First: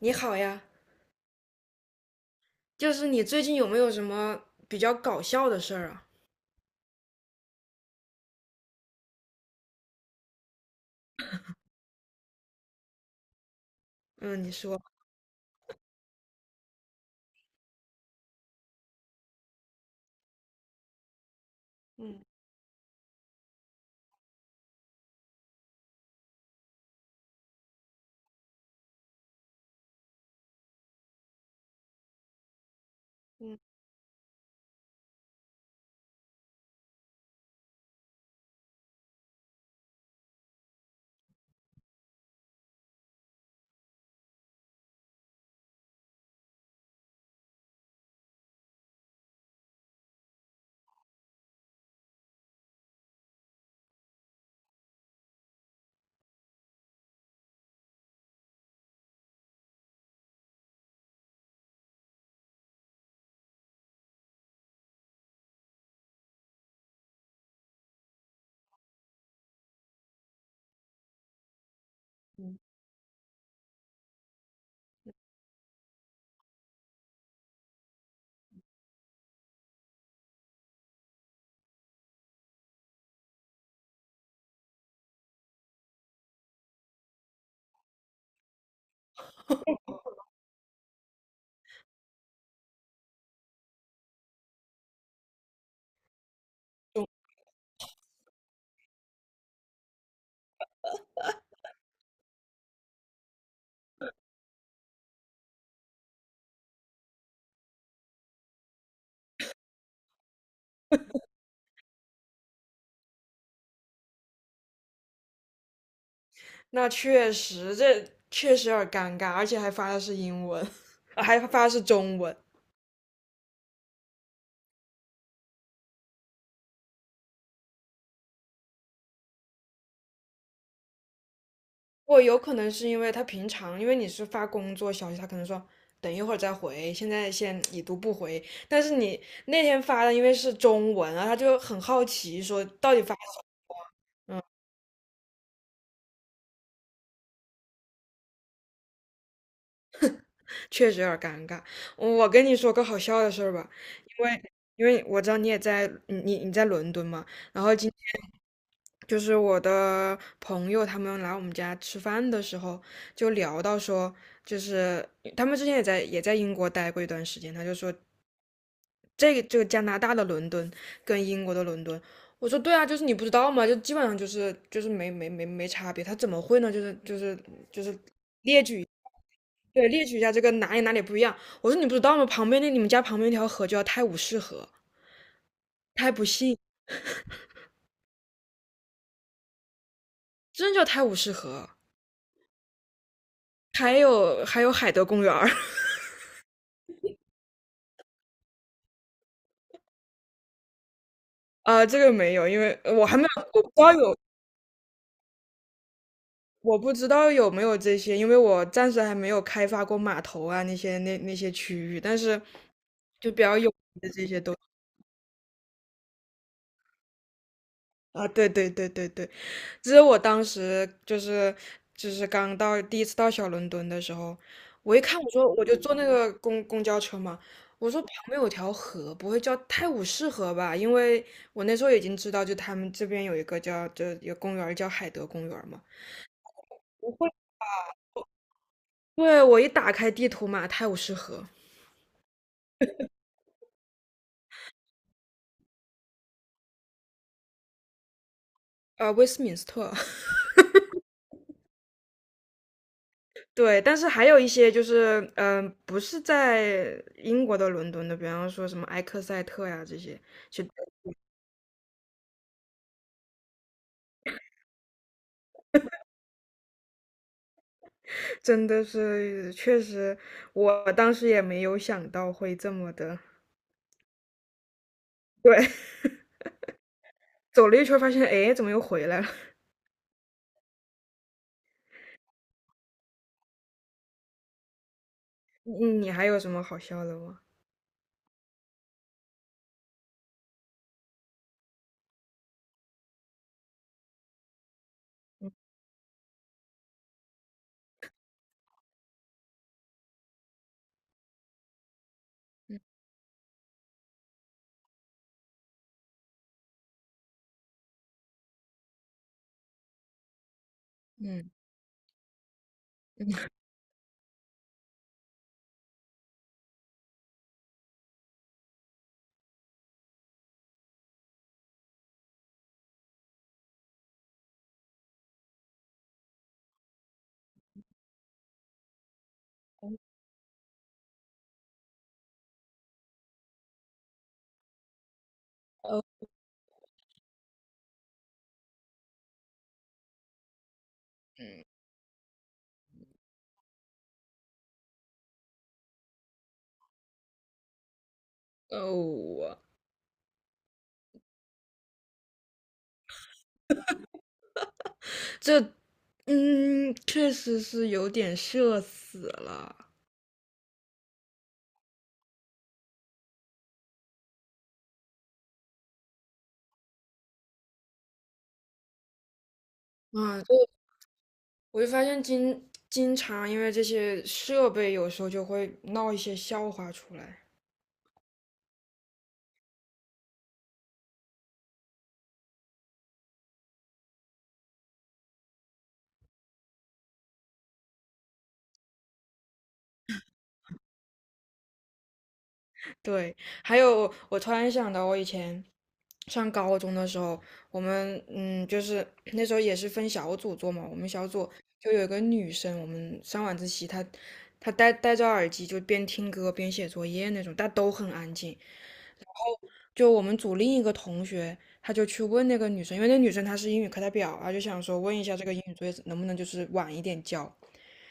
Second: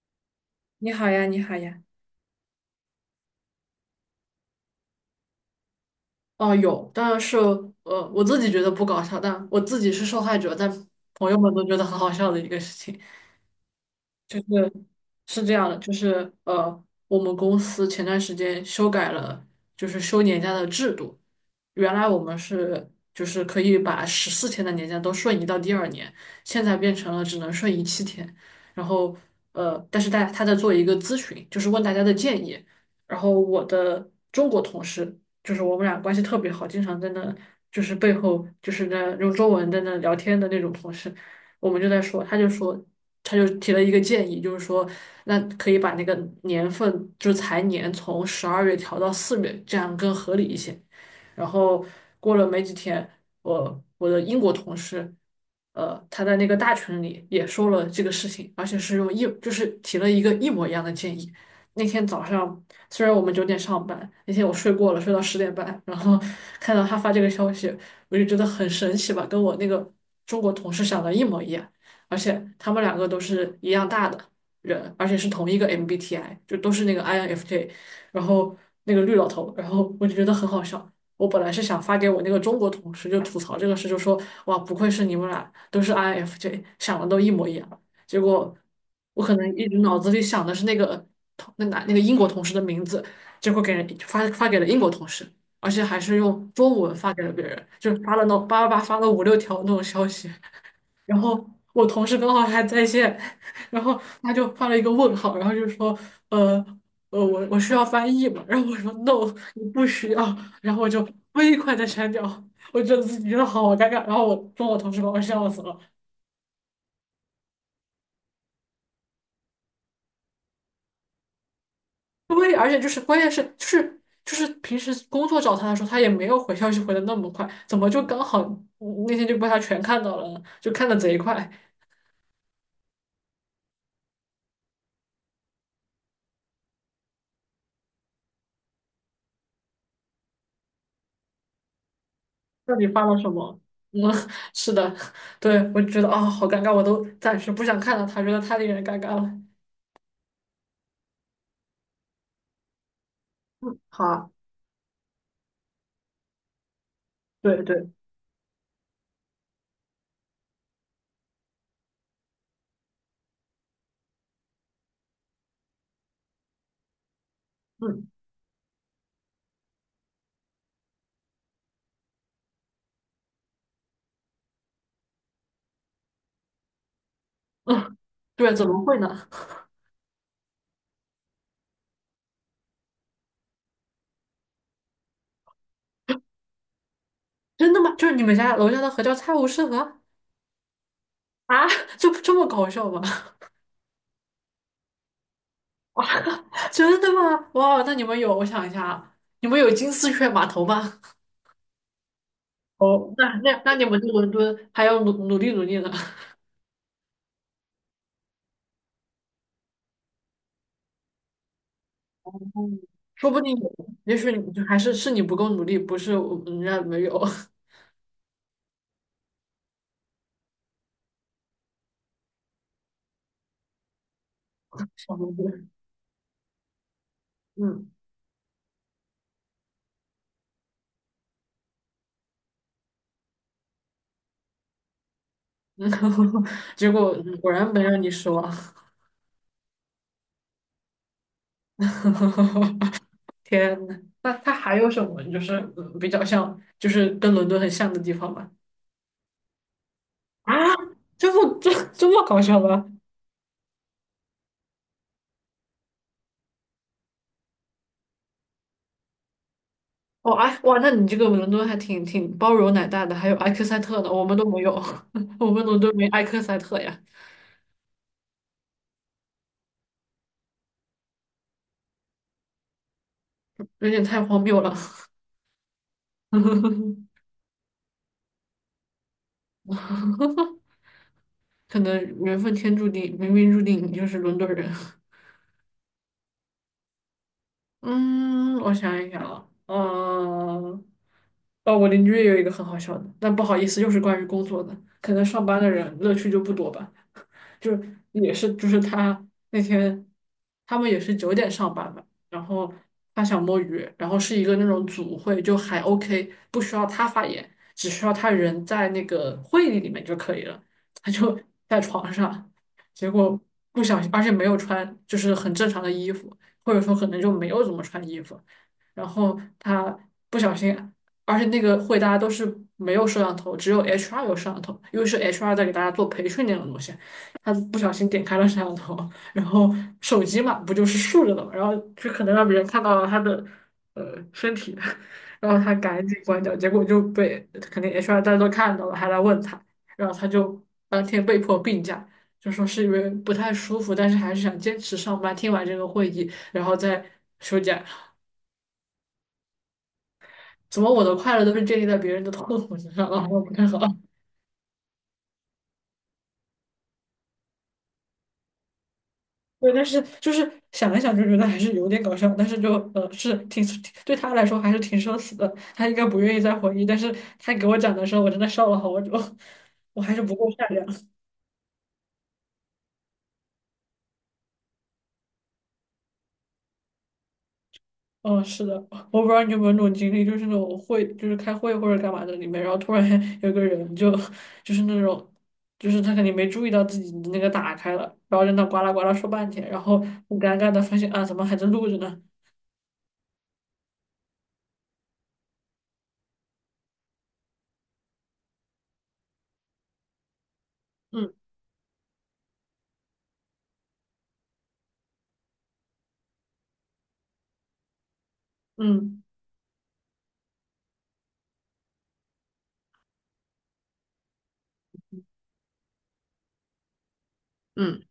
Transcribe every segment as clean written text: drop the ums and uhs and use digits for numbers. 你好呀，你好呀，你好呀。就是你最近有没有什么比较搞笑的事儿啊？哦，有，当然是我自己觉得不搞笑，但我自己是受害者，但朋友们都觉得很好笑的一个事情。就嗯，你是说。是这样的，就是我们公司前段时间修改了，就是休年假的制度。原来我们是就是可以把14天的年假都瞬移到第二年，现在变成了只能瞬移7天。然后但是他在做一个咨询，就是问大家的建议。然后嗯，我的中国同事，就是我们俩关系特别好，经常在那就是背后就是那用中文在那聊天的那种同事。我们就在说，他就说，他就提了一个建议，就是说，那可以把那个年份，就是财年从十二月调到四月，这样更合理一些。然后过了没几天，我的英国同事，他在那个大群里也说了这个事情，而且是就是提了一个一模一样的建议。那天早上。虽然我们九点上班，那天我睡过了，睡到10点半，然后 看到他发这个消息，我就觉得很神奇吧，跟我那个中国同事想的一模一样，而且他们两个都是一样大的人，而且是同一个 MBTI，就都是那个 INFJ，然后那个绿老头，然后我就觉得很好笑。我本来是想发给我那个中国同事，就吐槽这个事，就说哇，不愧是你们俩都是 INFJ，想的都一模一样。结果我可能一直脑子里想的是那个同那男那个英国同事的名字，结果给人发给了英国同事，而且还是用中文发给了别人，就发了那种叭叭叭发了5、6条那种消息，然后我同事刚好还在线，然后他就发了一个问号，然后就说呃。我需要翻译嘛，然后我说 no，你不需要，然后我就飞快的删掉，我觉得自己觉得好尴尬，然后我跟我同事把我笑死了。那确实，这确实有点尴尬，而且还发的是英文，还发的是中文。对，而且就是关键是就是平时工作找他的时候，他也没有回消息回的那么快，怎么就刚好那天就被他全看到了呢就看的贼快，我有可能是因为他平常，因为你是发工作消息，他可能说等一会儿再回，现在先已读不回。但是你那天发的因为是中文啊，他就很好奇说到底到底发发了了什什么？么。嗯，是的，对，我就觉得啊、好尴尬，我都暂时不想看到他，觉得太令人尴尬了。确实有点儿尴尬。我跟你说个好笑的事儿吧，好因啊，为因为我知道你也在，你在伦敦嘛，对然后对，今天就是我的朋友他们来我们家吃饭的时候，就聊到说，就是他们之前也在英国待过一段时间，他就说嗯这个加拿大的伦敦跟英国的伦敦。我说对啊，就是你不知道嘛，就基本上就是就是没差别，他怎么会呢？就是就是就嗯，是对，怎么会呢？对，列举一下这个哪里不一样。我说你不知道吗？旁边那你们家旁边那条河叫泰晤士河，他还不信，真的吗？就是你们家楼下的河叫菜无市河真的叫泰晤士啊？河。就这么搞笑吗？还有还有海德公园儿，真的吗？哇，那你们有，我想一下啊，你们有金丝雀码头吗？啊，这个没有，因为我哦，还没那有，那我不知那你道们去有，伦敦还要努努力努力呢，我不知道有没有这些，因为我暂时还没有开发过码头啊那些那些区域，但 是嗯说就比不定较有有，也许你就还是是你不够努力，不是我人家没有。啊，对对对对对。其实我当时就是就是刚到第一次到小伦敦的时候，我一看我哦说我对就坐那个公交车嘛，我嗯，说旁边有条河，不会叫泰晤士河吧？因为我那时候已经知道，就他们这边有一个叫就有公园儿叫海德公园儿嘛。嗯 结我果会，果然没让你失望。对，我一打开地图嘛，泰晤士河，天呐，那它还有什么就是比较像，就是跟伦敦很像的地方吗？威斯敏斯特，啊，这么这这么搞笑吗？对，但是还有一些就是，不是在英国的伦敦的，比方说什么埃克塞特呀这些，哦，哎，就。哇，那你这个伦敦还挺挺包容奶大的，还有埃克塞特呢，我们都没有，我们伦敦没埃克塞特呀。真的是，确实，我当时也没有想到会这么的。有点太荒谬了。对，走了一圈儿发现，哎，怎么又回来了？可能缘分天注定，冥冥注定你就是伦敦人。你你还有什么好笑的吗？嗯，我想一想啊，嗯，哦，我邻居也有一个很好笑的，但不好意思，又是关于工作的，可能上班的人乐趣就不多吧。就是也是就是他那天他们也是九点上班嘛，然后他想摸鱼，然后是一个那种组会，就还 OK，不需要他发言，只需要他人在那个会议里面就可以了，他就嗯，在床上，结果不小心，而且没有穿就是很正常的衣服，或者说可能就没有怎么穿衣服，然后他不小心。而且那个会大家都是没有摄像头，只有 HR 有摄像头，因为是 HR 在给大家做培训那种东西。他不小心点开了摄像头，然后手机嘛，不就是竖着的嘛，然后就可能让别人看到了他的身体，然后他哦赶紧关掉，结果就被肯定 HR 大家都看到了，还来问他，然后他就当天被迫病假，就说是因为不太舒服，但是还是想坚持上班，听完这个会议，然后再休假。哦，我怎么我的快乐都是建立在别人的痛苦之上啊？我不太好。这，嗯，确实是有点社死对，了。但是就是想一想就觉得还是有点搞笑，但是就是挺对他来说还是挺社死的，他应该不愿意再回忆，但是他给我讲的时候，我真的笑了好久，我还是不啊！够就善良。我就发现经常因为这些设备，有时候就会闹一些笑话出来。嗯，是的，我不知道你有没有那种经历，就是那种会就是开会或者干嘛的里面，然后突然 有个人就就是那种就是他肯定没注意到自己的那个打开了，然后在那呱啦呱啦说半天，然后很尴尬的发现啊怎么还在录着呢？对，还有我突然想到，我以前上高中的时候，我们就是那时候也是分小组做嘛，我们小嗯组就有一个女生，我们上晚自习，她戴着耳机就边听歌边写作业那种，但都很安静。嗯，就我们组另一个同学，他就去问那个女生，因为那女生她是英语课代表啊，就想说问一下这个英语作业能不能就是晚一点交。嗯，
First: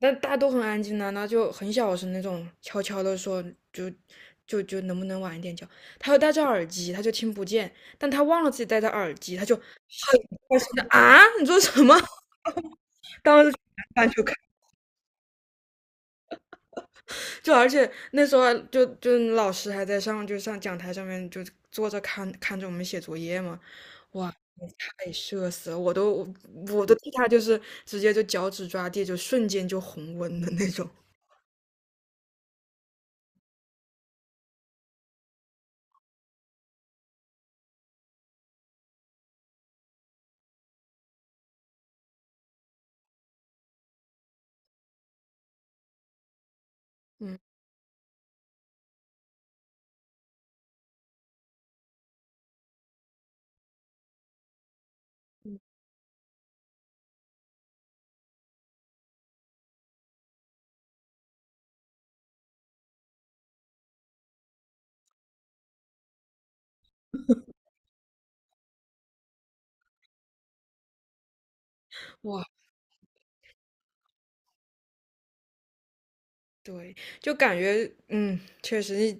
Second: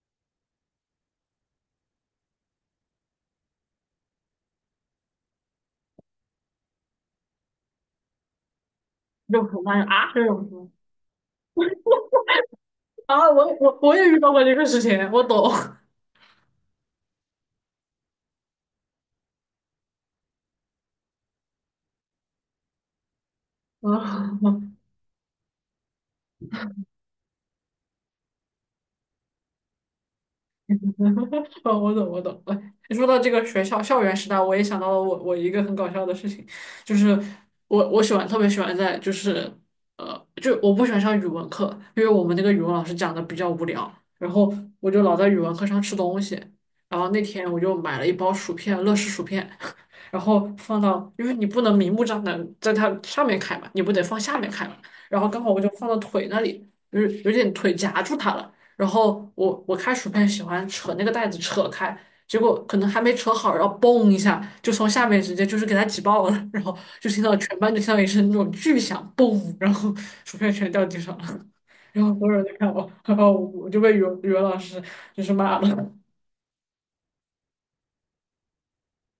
那大家都很安静呢、那就很小声那种，悄悄的说，就就能不能晚一点叫？他又戴着耳机，他就听不见，但他忘了自己戴着耳机，就他很就尴尬啊这种。啊，你说什么？啊，当我时我我也翻遇就到看，过这个事情，我懂。就而且那时候啊就就老师还在上，就上讲台上面就坐着看看着我们写作业嘛，哇，啊，太社死了，我都替他就是直接就脚趾抓地，就瞬间就红温的那种，哦，我懂，我懂。哎，你说到这个学校校园时代，我也想到了我一个很搞笑的事情，就是我特别喜欢在就是就我不喜欢上语文课，因为我们那个语文老师讲的比较无聊，然后我就老在语文课上吃东西。然后那嗯，天我就买了一包薯片，乐事薯片，然后放到，因为你不能明目张胆在它上面开嘛，你不得放下面开嘛。然后刚好我就放到腿那里，就是有点腿夹住它了。然后我开薯片喜欢扯那个袋子扯开，结果可能还没扯好，然后嘣一下就从下面直接就是给它挤爆了，然后就听到全班就听到一声那种巨响，嘣，然后薯片全掉地上了，然后所有哇。人都看我，然后我就被语文老师就是骂了，对，就感觉嗯，确实，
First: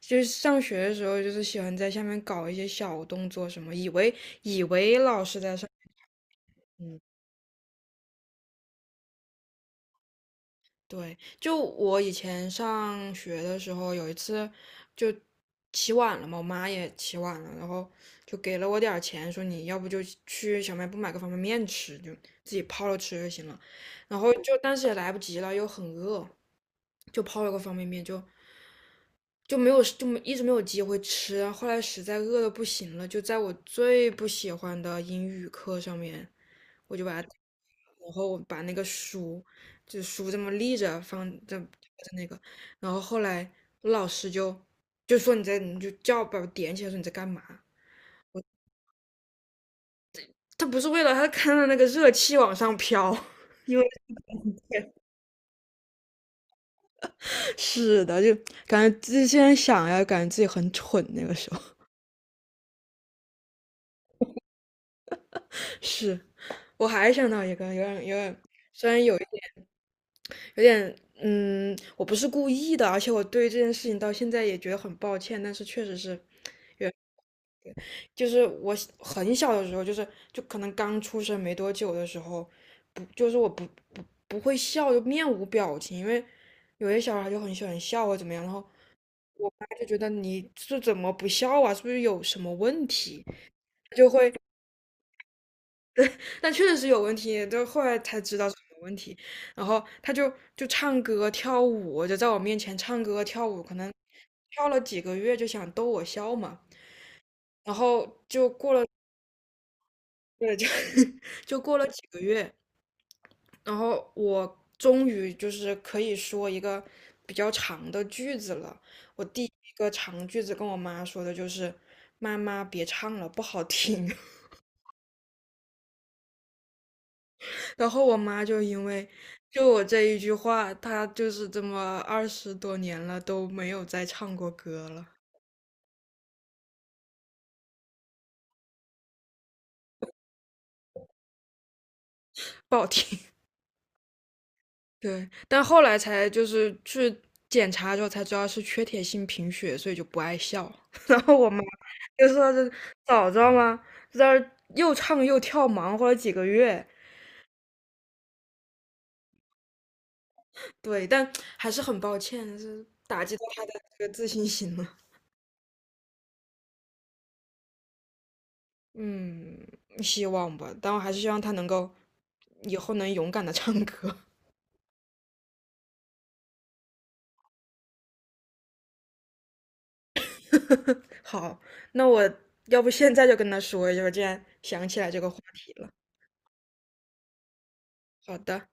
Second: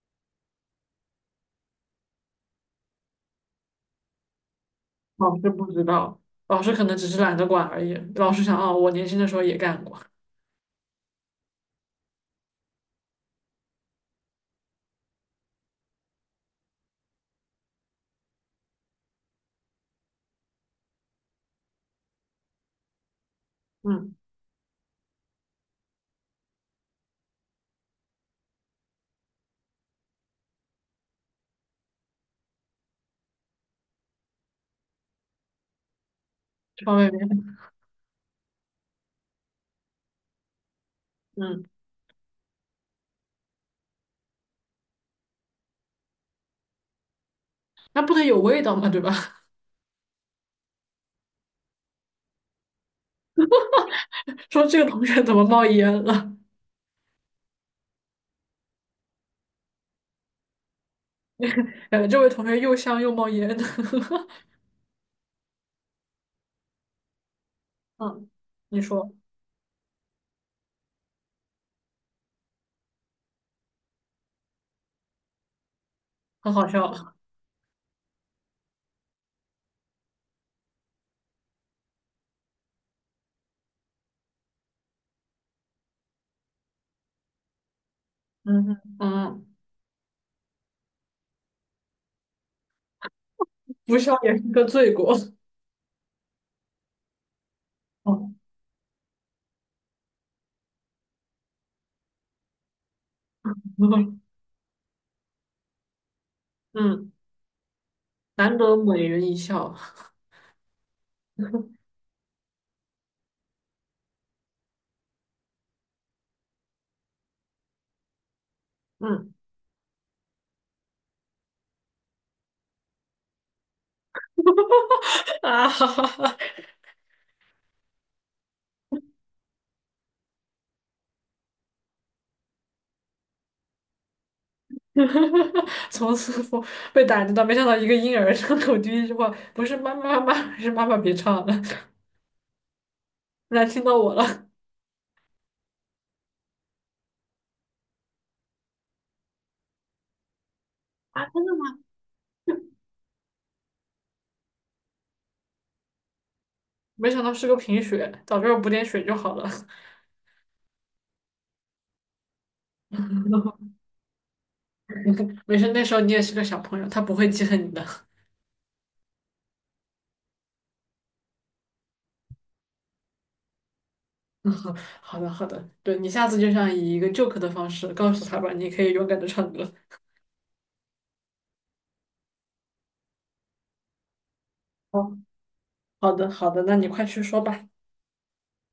就是上学的时候，就是喜欢在下面搞一些小动作什么，以为老老师师在不上知道，老面，师可能嗯，只是懒得管而已，老师想啊，我年轻的时候也干过，对，就我以前上学的时候，有一次就起晚了嘛，我妈也起晚了，然后就给了我点儿钱，说你要不就去小卖部买个方便面吃，就自己泡了吃就行了，嗯，然后就但是也来不及了，又很饿，就泡了个方便面就。就没有就没一直没有机会吃，后来实在饿的不行了，就在我最不喜欢的英语课上面，这方我就面把它，没，然后我把那个书，就书这么立着放在嗯，在那个，然后后来我老师就说你在你就叫把我点起来说你在干嘛？那不得有味道嘛，对吧？他不是为了他看到那个热气往上飘，因为 说这个同学怎么冒烟了？是的，就感觉自己现在想呀，感觉自己很蠢那个时候。感觉这位同学又香又冒烟的。是，我还想到一个有点有嗯点，你虽然说，有。有点，我不是故意的，而且我对这件事情到现在也觉得很抱歉，但是确实是，很好也笑。就是我小很小的时候，就是就可能刚出生没多久的时候，不就是我不会笑，就面无表情，因为有些小孩就很喜欢笑或怎么样，然嗯后哼嗯我妈就觉得你是怎么不笑啊，是不是有什么问题？不就笑会。也是个罪过。但确实是有问题，就后来才哦 知道是有问题。然后他就唱歌跳舞，就在我面前唱歌跳舞，可能 跳了几个月就想逗我笑嘛。嗯，然后就难过得了，美人一笑对，就 就过了几个月，然后我终于就是可以说一个比较长的句子了。我嗯，第一个长句子跟我妈说的就是："妈妈，别唱了，不好听。"啊！哈哈哈，然后我妈就因为就我这一句话，她就是这么20多年了都没有再唱过歌了，从此我被打击到，没想到一个婴儿张口第一句话不是妈妈妈妈，是妈妈别唱了，不好听。来听到我了。对，但后来才就是去检查之后才知道是缺铁性贫血，所以就不爱笑。然啊，后我妈就说是早知道吗？在这儿又唱又跳，忙活了几个月。没想到是个贫血，早知道补点血就好了。对，但还是很抱歉，是打击到她 的这个自信心了。没事，那时候你也是个小朋友，他不会记恨你的。嗯，希望吧，但我还是希望他能够以后能勇敢的唱歌。好的，好的，对你下次就想以一个 joke 的方式告诉他吧，你可以勇敢的唱歌。好，那我要不现在就跟他说一下，我竟然想起来好，这个话题了。好的，好的，那你快去说吧。好的。